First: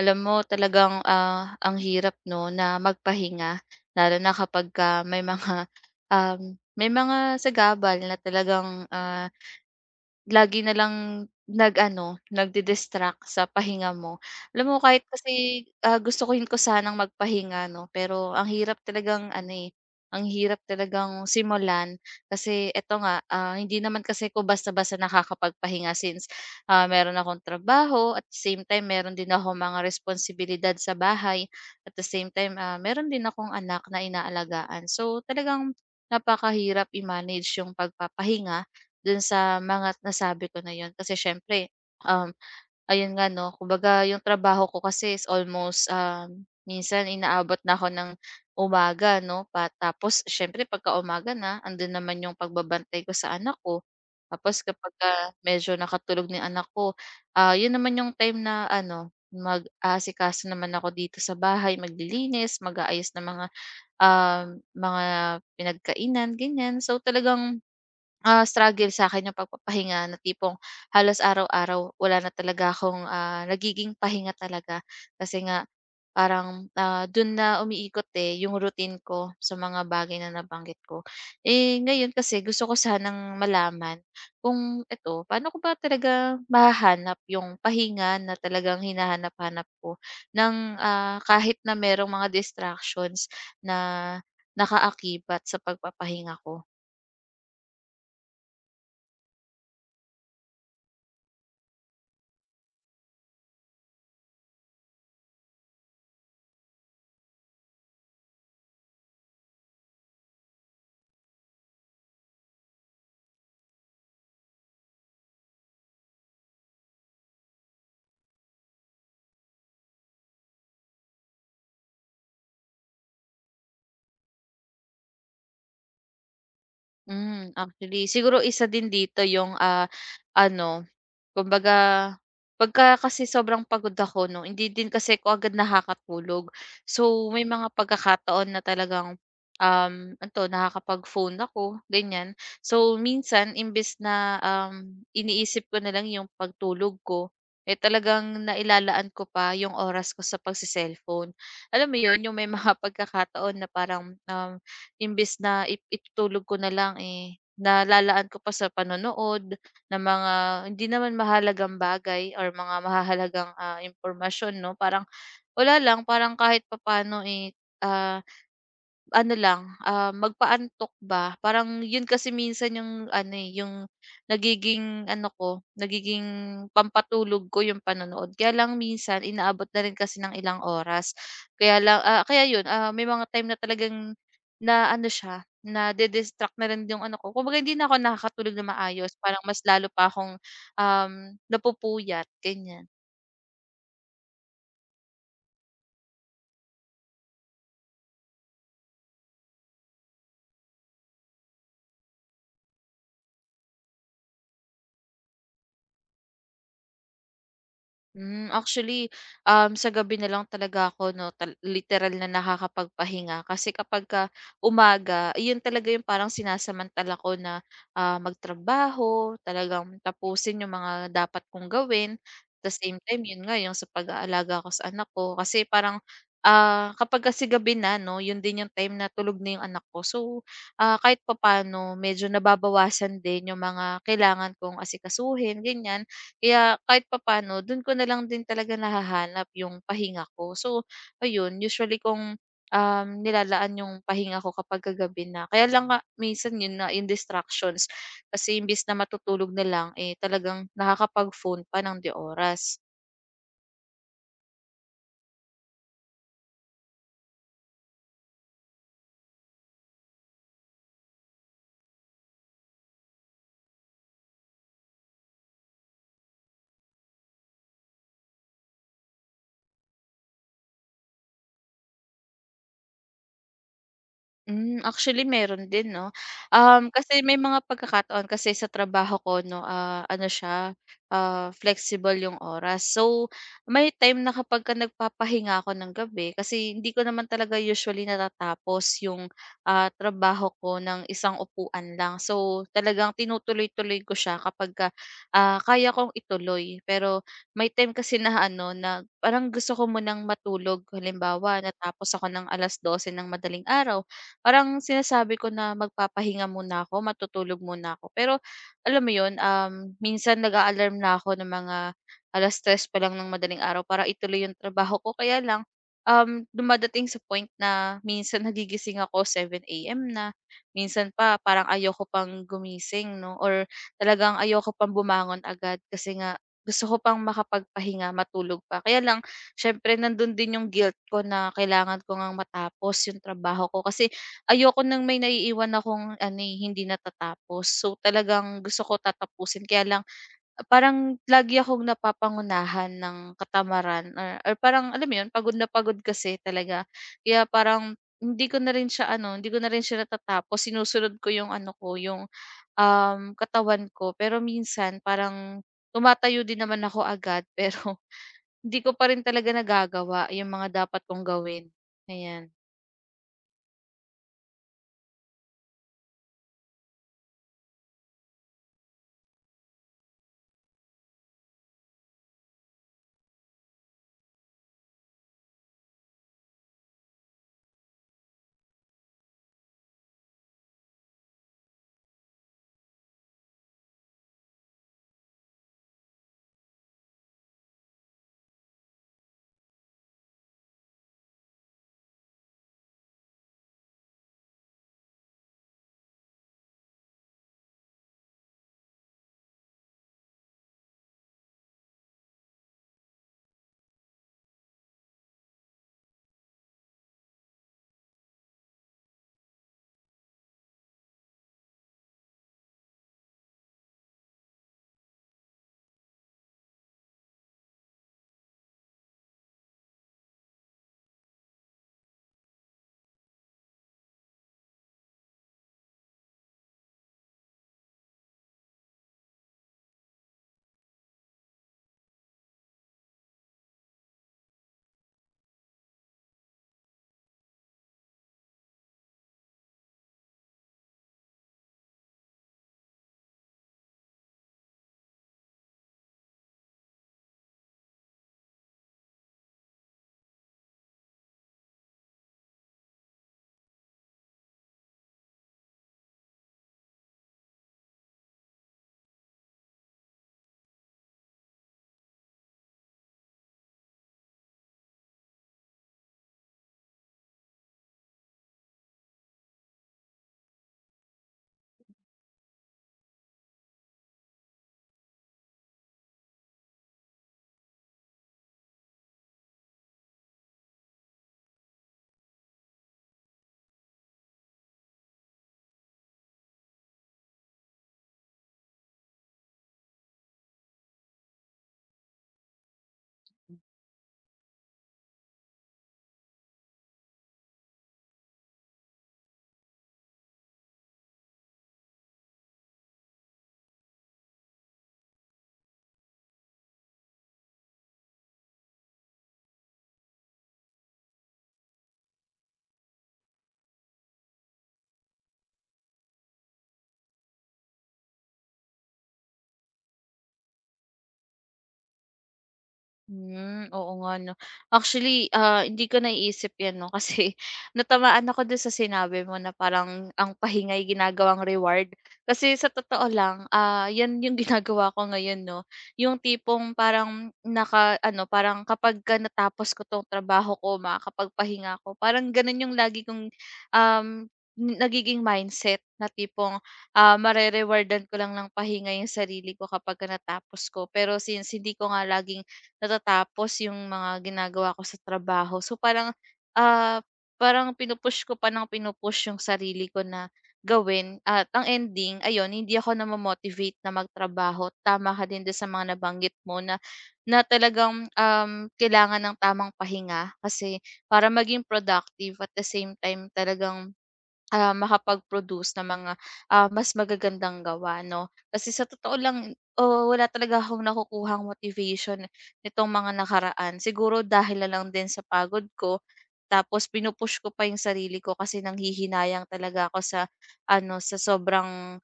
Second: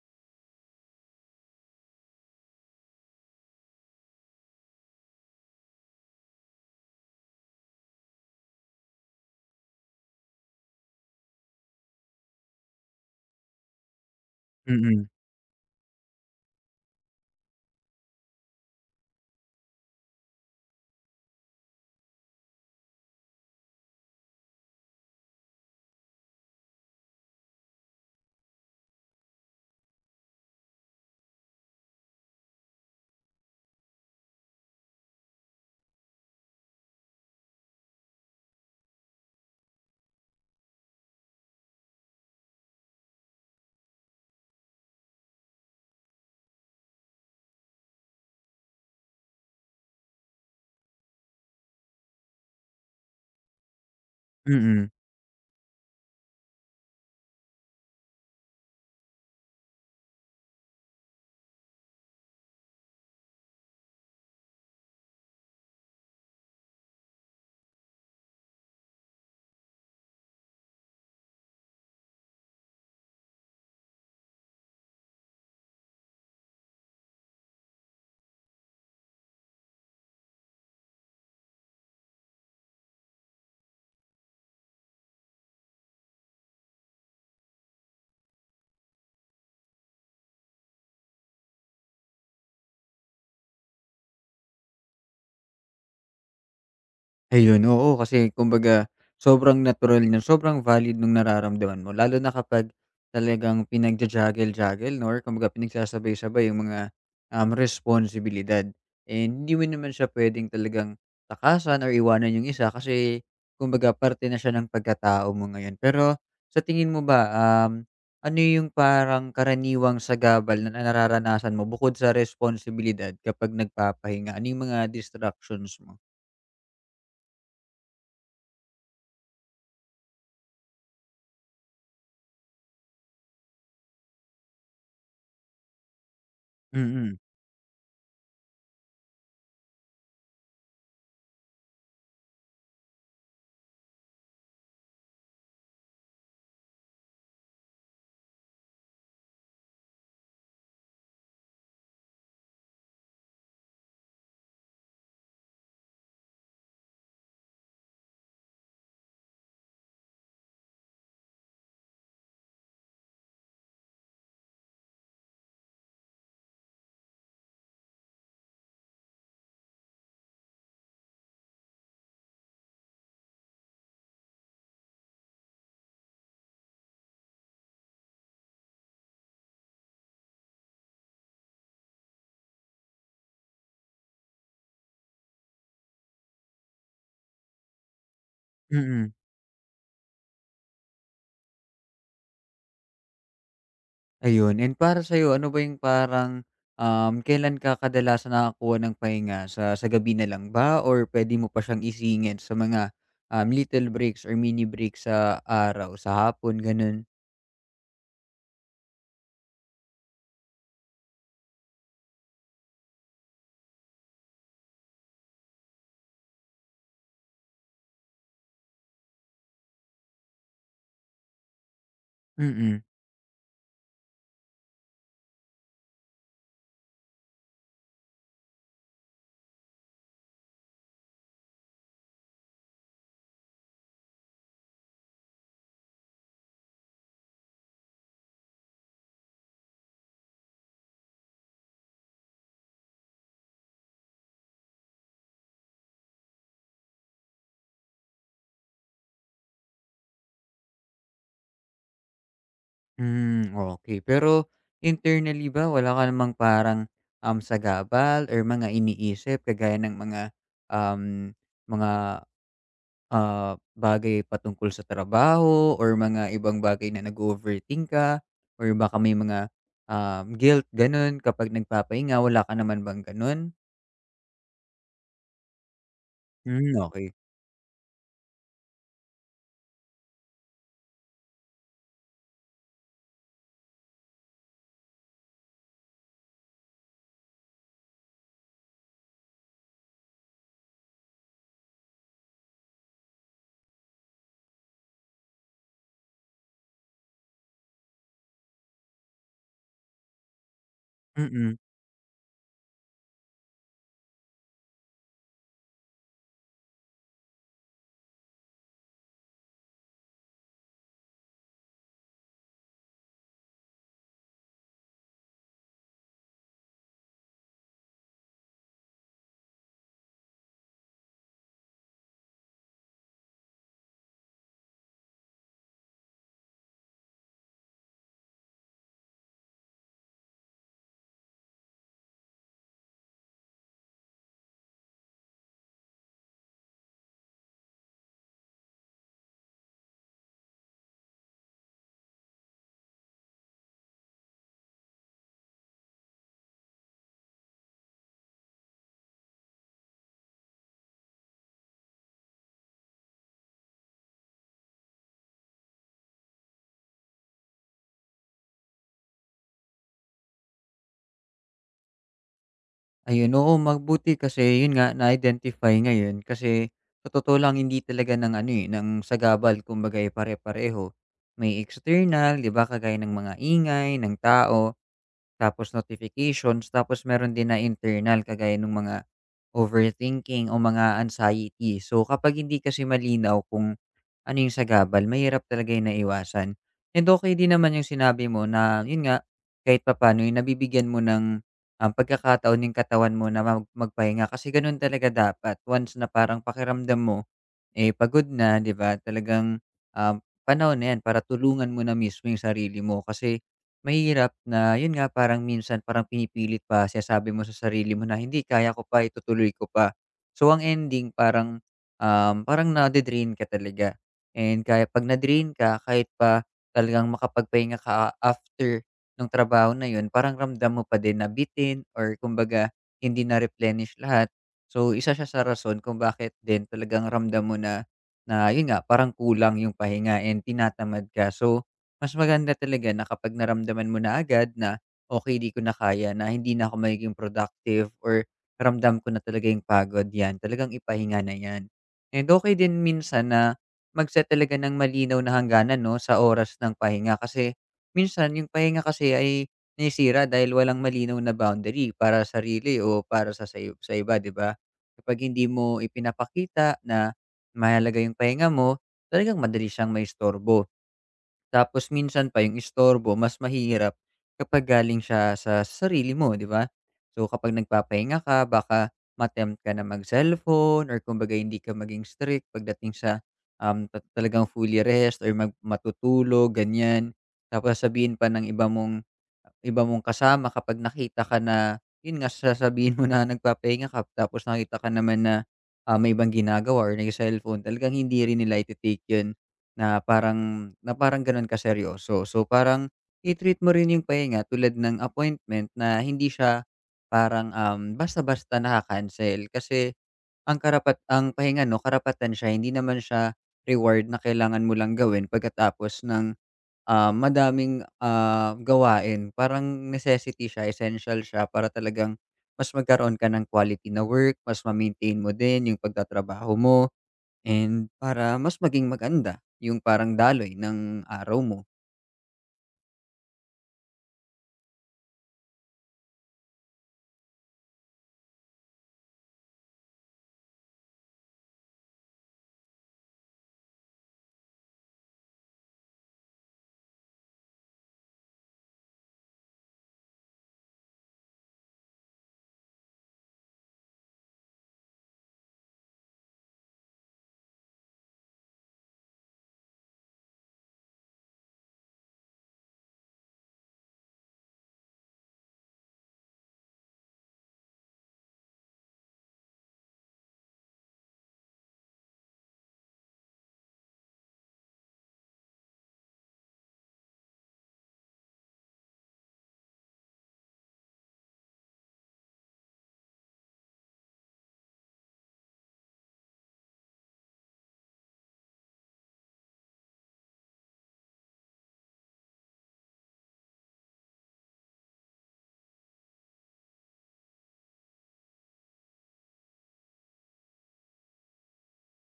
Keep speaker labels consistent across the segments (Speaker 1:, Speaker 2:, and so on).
Speaker 1: Alam mo talagang, ang hirap 'no na magpahinga lalo na kapagka may mga, may mga sagabal na talagang. Lagi na lang nag-ano, nagdi-distract sa pahinga mo. Alam mo kahit
Speaker 2: Mm,
Speaker 1: kasi, gusto ko rin ko sanang magpahinga 'no, pero ang hirap talagang ano, eh, ang hirap talagang simulan kasi eto nga, hindi naman kasi ako basta-basta nakakapagpahinga since, meron akong trabaho at the same time meron din akong mga responsibilidad sa bahay. At the same time, meron din akong anak na inaalagaan. So, talagang napakahirap i-manage yung pagpapahinga dun sa mga nasabi ko na yun kasi siyempre, um, ayun nga 'no kumbaga yung trabaho ko kasi is almost, minsan inaabot na ako ng umaga 'no pa tapos siyempre pagka-umaga na andun naman yung pagbabantay ko sa anak ko. Tapos
Speaker 2: mm.
Speaker 1: kapagka medyo nakatulog ni anak ko, yun naman yung time na ano mag-aasikaso naman ako dito sa bahay, maglilinis, mag-aayos ng mga, um, mga pinagkainan ganyan. So talagang struggle sa sa'kin yung pagpapahinga na tipong halos araw-araw wala na talaga akong, nagiging pahinga talaga. Kasi nga parang, dun na umiikot, eh, yung routine ko sa mga bagay na nabanggit ko. Eh, ngayon kasi gusto ko sanang malaman kung eto, paano ko ba talaga mahanap yung pahinga na talagang hinahanap-hanap ko ng, kahit na merong mga distractions na nakaakibat sa pagpapahinga ko?
Speaker 2: Ayun, oo kasi kumbaga sobrang natural niya, sobrang valid nung nararamdaman mo lalo na kapag talagang pinagja-juggle-juggle 'no or kumbaga pinagsasabay-sabay yung mga, responsibilidad. Eh, hindi mo naman siya puwedeng talagang takasan or iwanan yung isa kasi kumbaga parte na siya ng pagkatao mo ngayon. Pero sa tingin mo ba, ano yung parang karaniwang sagabal na nararanasan mo bukod sa responsibilidad kapag nagpapahinga? Ano yung mga distractions mo?
Speaker 1: Hmm, actually siguro isa din dito yung, ano kumbaga pagka kasi sobrang pagod ako 'no, hindi din kasi ko agad nakakatulog.
Speaker 2: Mm,
Speaker 1: So may mga pagkakataon na talagang, ano 'to nakakapag-phone ako ganyan. So minsan imbes na, iniisip ko na lang yung pagtulog ko, eh, talagang nailalaan ko pa yung oras ko sa pagse-cellphone. Alam mo yun, yung may mga pagkakataon na parang, imbes na itutulog ko na lang, eh, nalalaan ko pa sa panonood ng mga hindi naman mahalagang bagay or mga mahalagang impormasyon 'no. Parang wala lang, parang kahit papaano, eh, ah ano lang, magpaantok ba parang yun kasi minsan yung ano, eh, yung nagiging ano ko, nagiging pampatulog ko yung panonood. Kaya lang minsan inaabot na rin kasi ng ilang oras. Kaya lang kaya yun, may mga time na talagang na ano siya, na distract na rin yung ano ko. Kumbaga hindi na ako nakakatulog na
Speaker 2: mm.
Speaker 1: maayos, parang mas lalo pa akong, um, napupuyat, ganyan.
Speaker 2: Ayun, and para sa'yo ano ba yung parang, kailan ka kadalasan nakakakuha ng pahinga sa gabi na lang ba or puwede mo pa siyang isingit sa mga, little breaks or mini breaks sa araw, sa hapon gano'n?
Speaker 1: Hmm, actually, sa gabi na lang talaga ako 'no, literal na nakakapagpahinga. Kasi kapagka umaga, iyon talaga yung parang sinasamantala ko na, magtrabaho, talagang tapusin yung mga dapat kong gawin. At the
Speaker 2: Mm,
Speaker 1: same time, yun nga, yung sa pag-aalaga ko sa anak ko. Kasi parang, kapag kasi gabi na 'no, yun din yung time na tulog na yung anak ko. So, kahit papaano medyo nababawasan din yung mga kailangan kong asikasuhin, ganyan. Kaya kahit papano dun ko na lang din talaga nahahanap yung pahinga ko. So ayun, usually kung, nilalaan yung pahinga ko kapag gabi na. Kaya lang nga minsan yun na in distractions kasi imbis na matutulog na lang, eh, talagang nakakapag-phone pa ng 'di oras.
Speaker 2: hmm, okey. Pero internally ba wala ka namang parang, sagabal or mga iniisip kagaya ng um, mga bagay patungkol sa trabaho or mga ibang bagay na nag overthink ka or baka may mga, guilt gano'n kapag nagpapahinga, wala ka naman bang gano'n?
Speaker 1: Hmm, actually meron din 'no.
Speaker 2: Hmm, okey. Mm, okay.
Speaker 1: Kasi may mga pagkakataon kasi sa trabaho ko 'no, ano siya, flexible yung oras. So, may time na kapagka nagpapahinga ako ng gabi kasi hindi ko naman talaga usually natatapos yung, trabaho ko ng isang upuan lang. So, talagang tinutuloy-tuloy ko siya kapagka, kaya kong ituloy. Pero may time kasi na ano, na parang gusto ko munang matulog.
Speaker 2: Mm-mm.
Speaker 1: Halimbawa, natapos ako ng 12:00 ng madaling araw. Parang sinasabi ko na magpapahinga muna ako, matutulog muna ako. Pero alam mo 'yun, minsan nag-a-alarm na ako ng mga 3:00 pa lang ng madaling araw para ituloy 'yung trabaho ko. Kaya lang, dumadating sa point na minsan nagigising ako 7:00 AM na, minsan pa parang ayoko pang gumising 'no, or talagang ayoko pang bumangon agad kasi nga gusto ko pang makapagpahinga, matulog pa. Kaya lang siyempre nandun din 'yung guilt ko na kailangan ko ngang matapos 'yung trabaho ko kasi ayoko ng may naiiwan akong ano, eh, hindi natatapos. So, talagang gusto ko tatapusin kaya lang parang lagi akong napapangunahan ng katamaran or parang alam mo 'yun, pagod na pagod kasi talaga. Kaya parang hindi ko na rin siya ano, hindi ko na rin siya natatapos. Sinusunod ko 'yung ano ko, 'yung, katawan ko. Pero minsan parang tumatayo din naman ako agad pero hindi ko pa rin talaga nagagawa 'yung mga dapat kong gawin, ayan.
Speaker 2: Ayun, oo magbuti kasi yun nga na-identify ngayon kasi sa totoo lang hindi talaga ng ano, eh, ng sagabal kumbaga, eh, pare-pareho. May external, 'di ba, kagaya ng mga ingay ng tao. Tapos notifications, tapos meron din na internal kagaya ng mga overthinking o mga anxiety. So kapag hindi kasi malinaw kung ano yung sagabal, mahirap talaga yung naiwasan. And okay din naman yung sinabi mo na yun nga, kahit papano, yung nabibigyan mo ng, pagkakataon yung katawan mo na mag magpahinga kasi ganun talaga dapat once na parang pakiramdam mo, eh, pagod na, 'di ba? Talagang, um, panahon na yan para tulungan mo na mismo yung sarili mo kasi mahirap na yun nga parang minsan parang pinipilit pa, sinasabi mo sa sarili mo na, "Hindi kaya ko pa, itutuloy ko pa." So ang ending parang nade-drain ka talaga and kaya 'pag na-drain ka kahit pa talagang makapagpahinga ka after ng trabaho na yun, parang ramdam mo pa din na bitin or kumbaga hindi na-replenish lahat. So isa siya sa rason kung bakit din talagang ramdam mo na na yun nga, parang kulang yung pahinga and tinatamad ka. So mas maganda talaga na kapag naramdaman mo na agad na, "Okay, 'di ko na kaya na hindi na ako magiging productive or ramdam ko na talaga yung pagod." 'Yan, talagang ipahinga na 'yan. And okay din minsan na mag-set talaga ng malinaw na hangganan 'no, sa oras ng pahinga kasi minsan yung pahinga kasi ay nasisira dahil walang malinaw na boundary para sa sarili o para sa sayo sa iba, 'di ba? Kapag hindi mo ipinapakita na mahalaga yung pahinga mo, talagang madali siyang maistorbo. Tapos minsan pa yung istorbo mas mahirap kapag galing siya sa sarili mo, 'di ba? So kapag nagpapahinga ka baka ma ka na mag-cellphone or kumbaga hindi ka maging strict pagdating sa, um, ta talagang fully rest or matutulog, ganyan. Tapos sasabihin pa ng iba mong kasama kapag nakita ka na, yun nga, sasabihin mo na nagpapahinga ka tapos nakita ka naman na, may ibang ginagawa or nagse-cellphone, talagang hindi rin nila ite-take yun na parang gano'n kaseryoso. So, parang i-treat mo rin yung pahinga tulad ng appointment na hindi siya parang, basta-basta naka-cancel. Kasi ang pahinga 'no, karapatan siya, hindi naman siya reward na kailangan mo lang gawin pagkatapos ng, madaming, gawain. Parang necessity siya, essential siya para talagang mas magkaroon ka ng quality na work, mas ma-maintain mo din yung pagtatrabaho mo. And para mas maging maganda yung parang daloy ng araw mo.
Speaker 1: Hmm, oo nga 'no. Actually, hindi ko naiisip 'yan 'no kasi natamaan ako do'n sa sinabi mo na parang ang pahingay ginagawang reward. Kasi sa totoo lang, 'yan yung ginagawa ko ngayon 'no, yung tipong parang naka-ano, parang kapagka natapos ko 'tong trabaho ko, makakapagpahinga ko parang gano'n yung lagi kong, um, nagiging mindset na tipong, marerewardan ko lang ng pahinga yung sarili ko kapagka natapos ko. Pero since hindi ko nga laging natatapos yung mga ginagawa ko sa trabaho. So parang, ah, parang pinupush ko pa ng pinupush yung sarili ko na gawin. At ang ending, ayun, hindi ako na-motivate na magtrabaho. Tama ka din doon sa mga nabanggit mo na, na talagang kailangan ng tamang pahinga kasi para maging productive at the same time talagang makapag-produce ng mga, mas magagandang gawa 'no. Kasi sa totoo lang, oo, wala talaga akong nakukuhang motivation nitong mga nakaraan. Siguro dahil na lang din sa pagod ko, tapos pinupush ko pa yung sarili ko kasi nanghihinayang talaga ako sa ano, sa sobrang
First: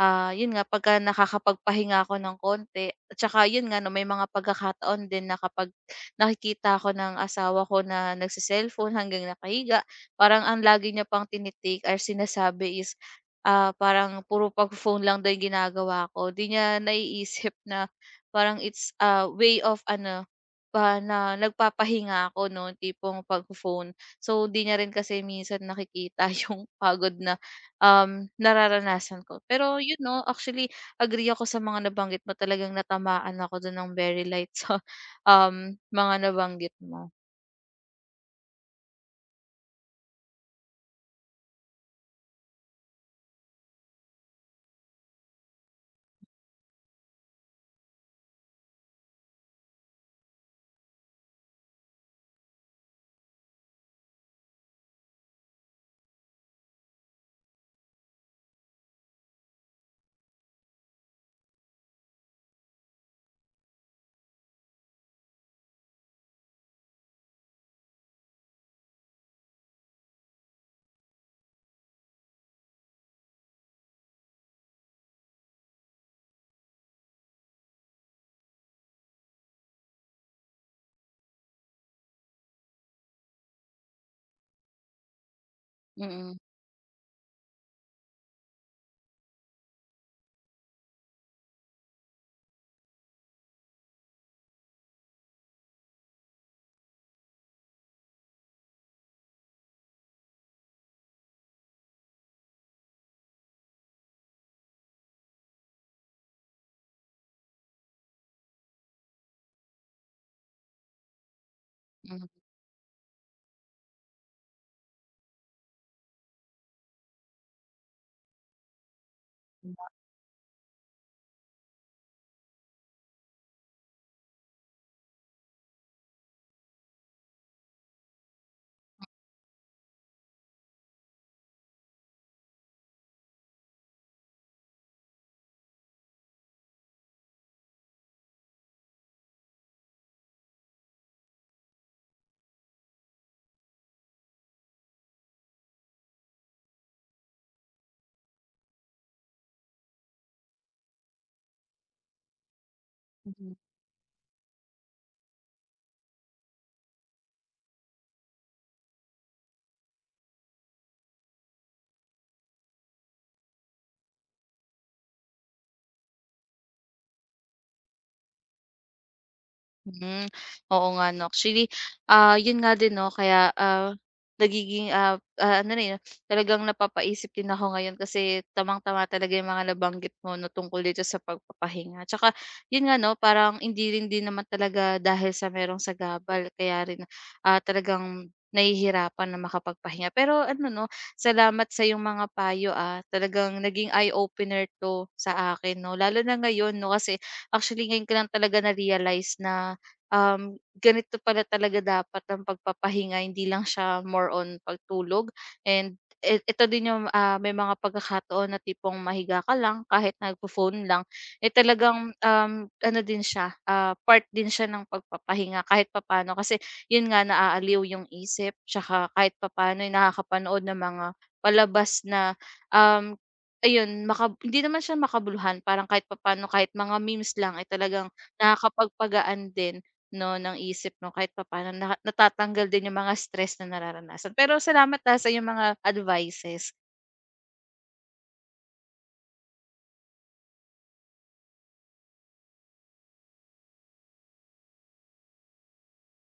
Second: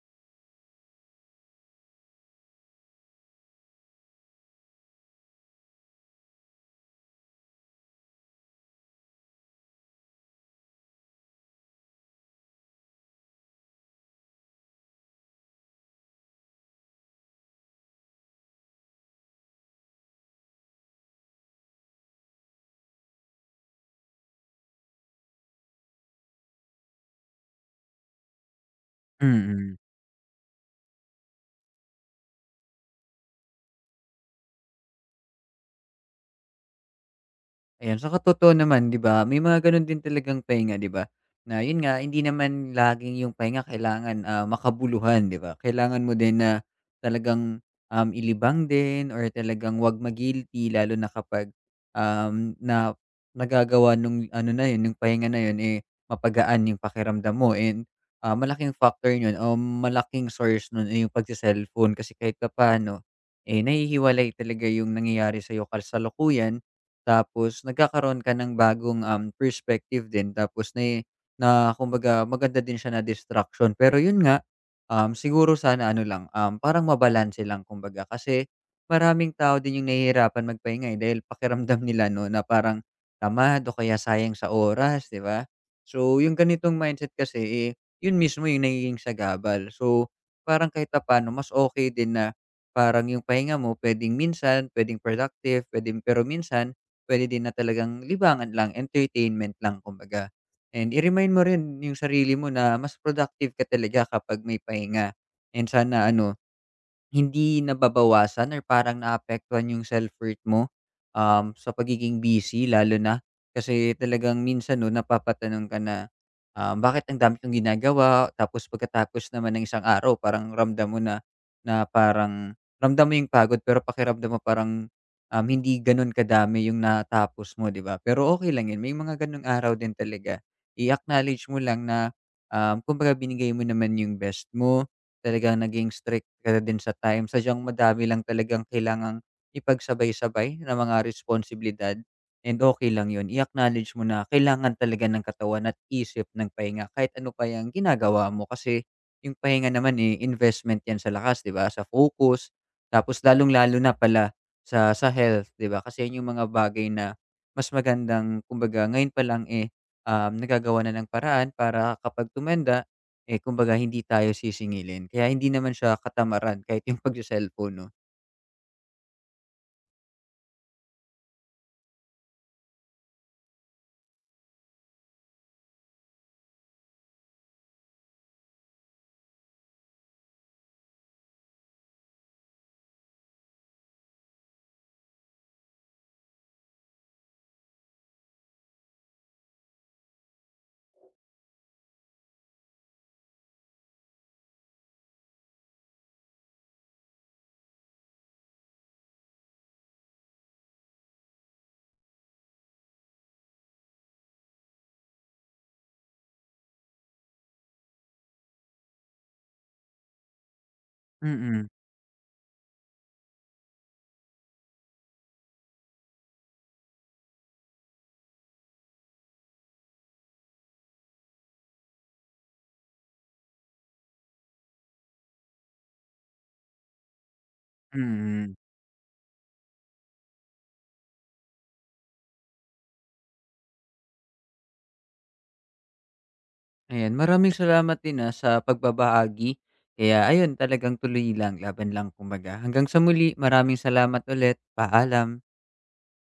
Speaker 1: Yun nga pagka nakakapagpahinga ako ng konti at saka yun nga 'no, may mga pagkakataon din na kapag nakikita ako ng asawa ko na nagse hanggang nakahiga, parang ang lagi niya pang tini or sinasabi is, parang puro pagfo-phone lang daw yung ginagawa ko. 'Di niya naiisip na parang it's a way of ano, pa na nagpapahinga ako 'no, tipong pagfo-phone. So, 'di niya rin kasi minsan nakikita yung pagod na nararanasan ko.
Speaker 2: Mm.
Speaker 1: Pero you know actually agree ako sa mga nabanggit mo, talagang natamaan ako dun ng very light sa, mga nabanggit mo.
Speaker 2: Ayan, sa totoo naman 'di ba, may mga gano'n din talagang pahinga 'di ba, na 'yun nga hindi naman laging yung pahinga kailangan, makabuluhan 'di ba? Kailangan mo din na talagang, ilibang din or talagang 'wag lalo na kapag, na nagagawa nung ano na 'yun, nung pahinga na 'yun, eh, mapagaan yung pakiramdam mo and, malaking factor nun o malaking source nun, eh, yung pagse-cellphone kasi kahit papaano, eh, nahihiwalay talaga yung nangyayari sa'yo kasalukuyan tapos nagkakaroon ka ng bagong, perspective din tapos na na kumbaga maganda din siya na distraction. Pero yun nga, siguro sana ano lang, parang mabalanse lang kumbaga kasi maraming tao din yung nahihirapan magpahinga, eh, dahil pakiramdam nila 'no na parang tamad o kaya sayang sa oras, 'di ba? So yung
Speaker 1: Mm,
Speaker 2: ganitong mindset kasi, eh, yun mismo yung nagiging sagabal. So parang kahit papaano mas okay din na parang yung pahinga mo puwedeng minsan, puwedeng productive, puwedeng pero minsan. Puwede din na talagang libangan lang, entertainment lang kumbaga. And i-remind mo rin yung sarili mo na mas productive ka talaga kapag may pahinga and sana ano hindi nababawasan or parang naapektuhan yung self-worth mo, sa pagiging
Speaker 1: mm.
Speaker 2: busy lalo na? Kasi talagang minsan 'no, napapatanong ka na, "Bakit ang dami kong ginagawa?" Tapos pagkatapos naman ng isang araw parang ramdam mo na na parang ramdam mo yung pagod pero pakiramdam mo parang, hindi gano'n kadami yung natapos mo, 'di ba? Pero okay lang 'yun, may mga gano'ng araw din talaga. I-acknowledge mo lang na, kumbaga binigay mo naman yung best mo. Talagang naging strict ka na din sa time, sadyang madami lang talagang kailangang ipagsabay-sabay na mga responsibilidad and okay lang 'yun. I-acknowledge mo na kailangan talaga ng katawan at isip ng pahinga kahit ano pa 'yang ginagawa mo kasi yung pahinga naman, eh, investment 'yan sa lakas, 'di ba, sa focus, tapos
Speaker 1: Mm.
Speaker 2: lalong-lalo na pala sa health, 'di ba? Kasi 'yun yung mga bagay na mas magandang kumbaga ngayon pa lang, eh, nagagawan na ng paraan para kapag tumenda eh, kumbaga hindi tayo sisingilin kaya hindi naman siya katamaran kahit yung pagse-cellphone 'no.
Speaker 1: Hmm, oo nga 'no. Actually, yun nga din 'no kaya, nagiging, ano na, eh, talagang napapaisip din ako ngayon kasi tamang-tama talaga yung mga nabanggit mo 'no tungkol dito sa pagpapahinga. Tsaka yun nga 'no, parang hindi rin din naman talaga dahil sa merong sagabal kaya rin, talagang nahihirapan na makapagpahinga. Pero ano 'no, salamat sa yung mga payo, talagang naging eye-opener 'to sa akin 'no, lalo na ngayon 'no kasi actually ngayon ko lang talaga na-realize na ganito pala talaga dapat ang pagpapahinga, hindi lang siya more on pagtulog and ito din yung, may mga pagkakataon na tipong mahiga ka lang kahit nagpo-phone lang, eh,
Speaker 2: Mm,
Speaker 1: talagang, ano din siya, part din siya ng pagpapahinga kahit papaano kasi yun nga naaaliw yung isip tsaka kahit papaano, eh, nakakapanood ng mga palabas na, um, ayun maka hindi naman siya makabuluhan parang kahit papaano kahit mga memes lang ay talagang
Speaker 2: mm.
Speaker 1: nakakapagpagaan din 'no, ng isip 'no, kahit papaano na natatanggal din yung mga stress na nararanasan. Pero salamat, sa iyong mga advices.
Speaker 2: Ayan, maraming salamat din, ah, sa pagbabahagi. Kaya ayun, talagang tuloy lang, laban lang kumbaga. Hanggang sa muli, maraming salamat ulit. Paalam.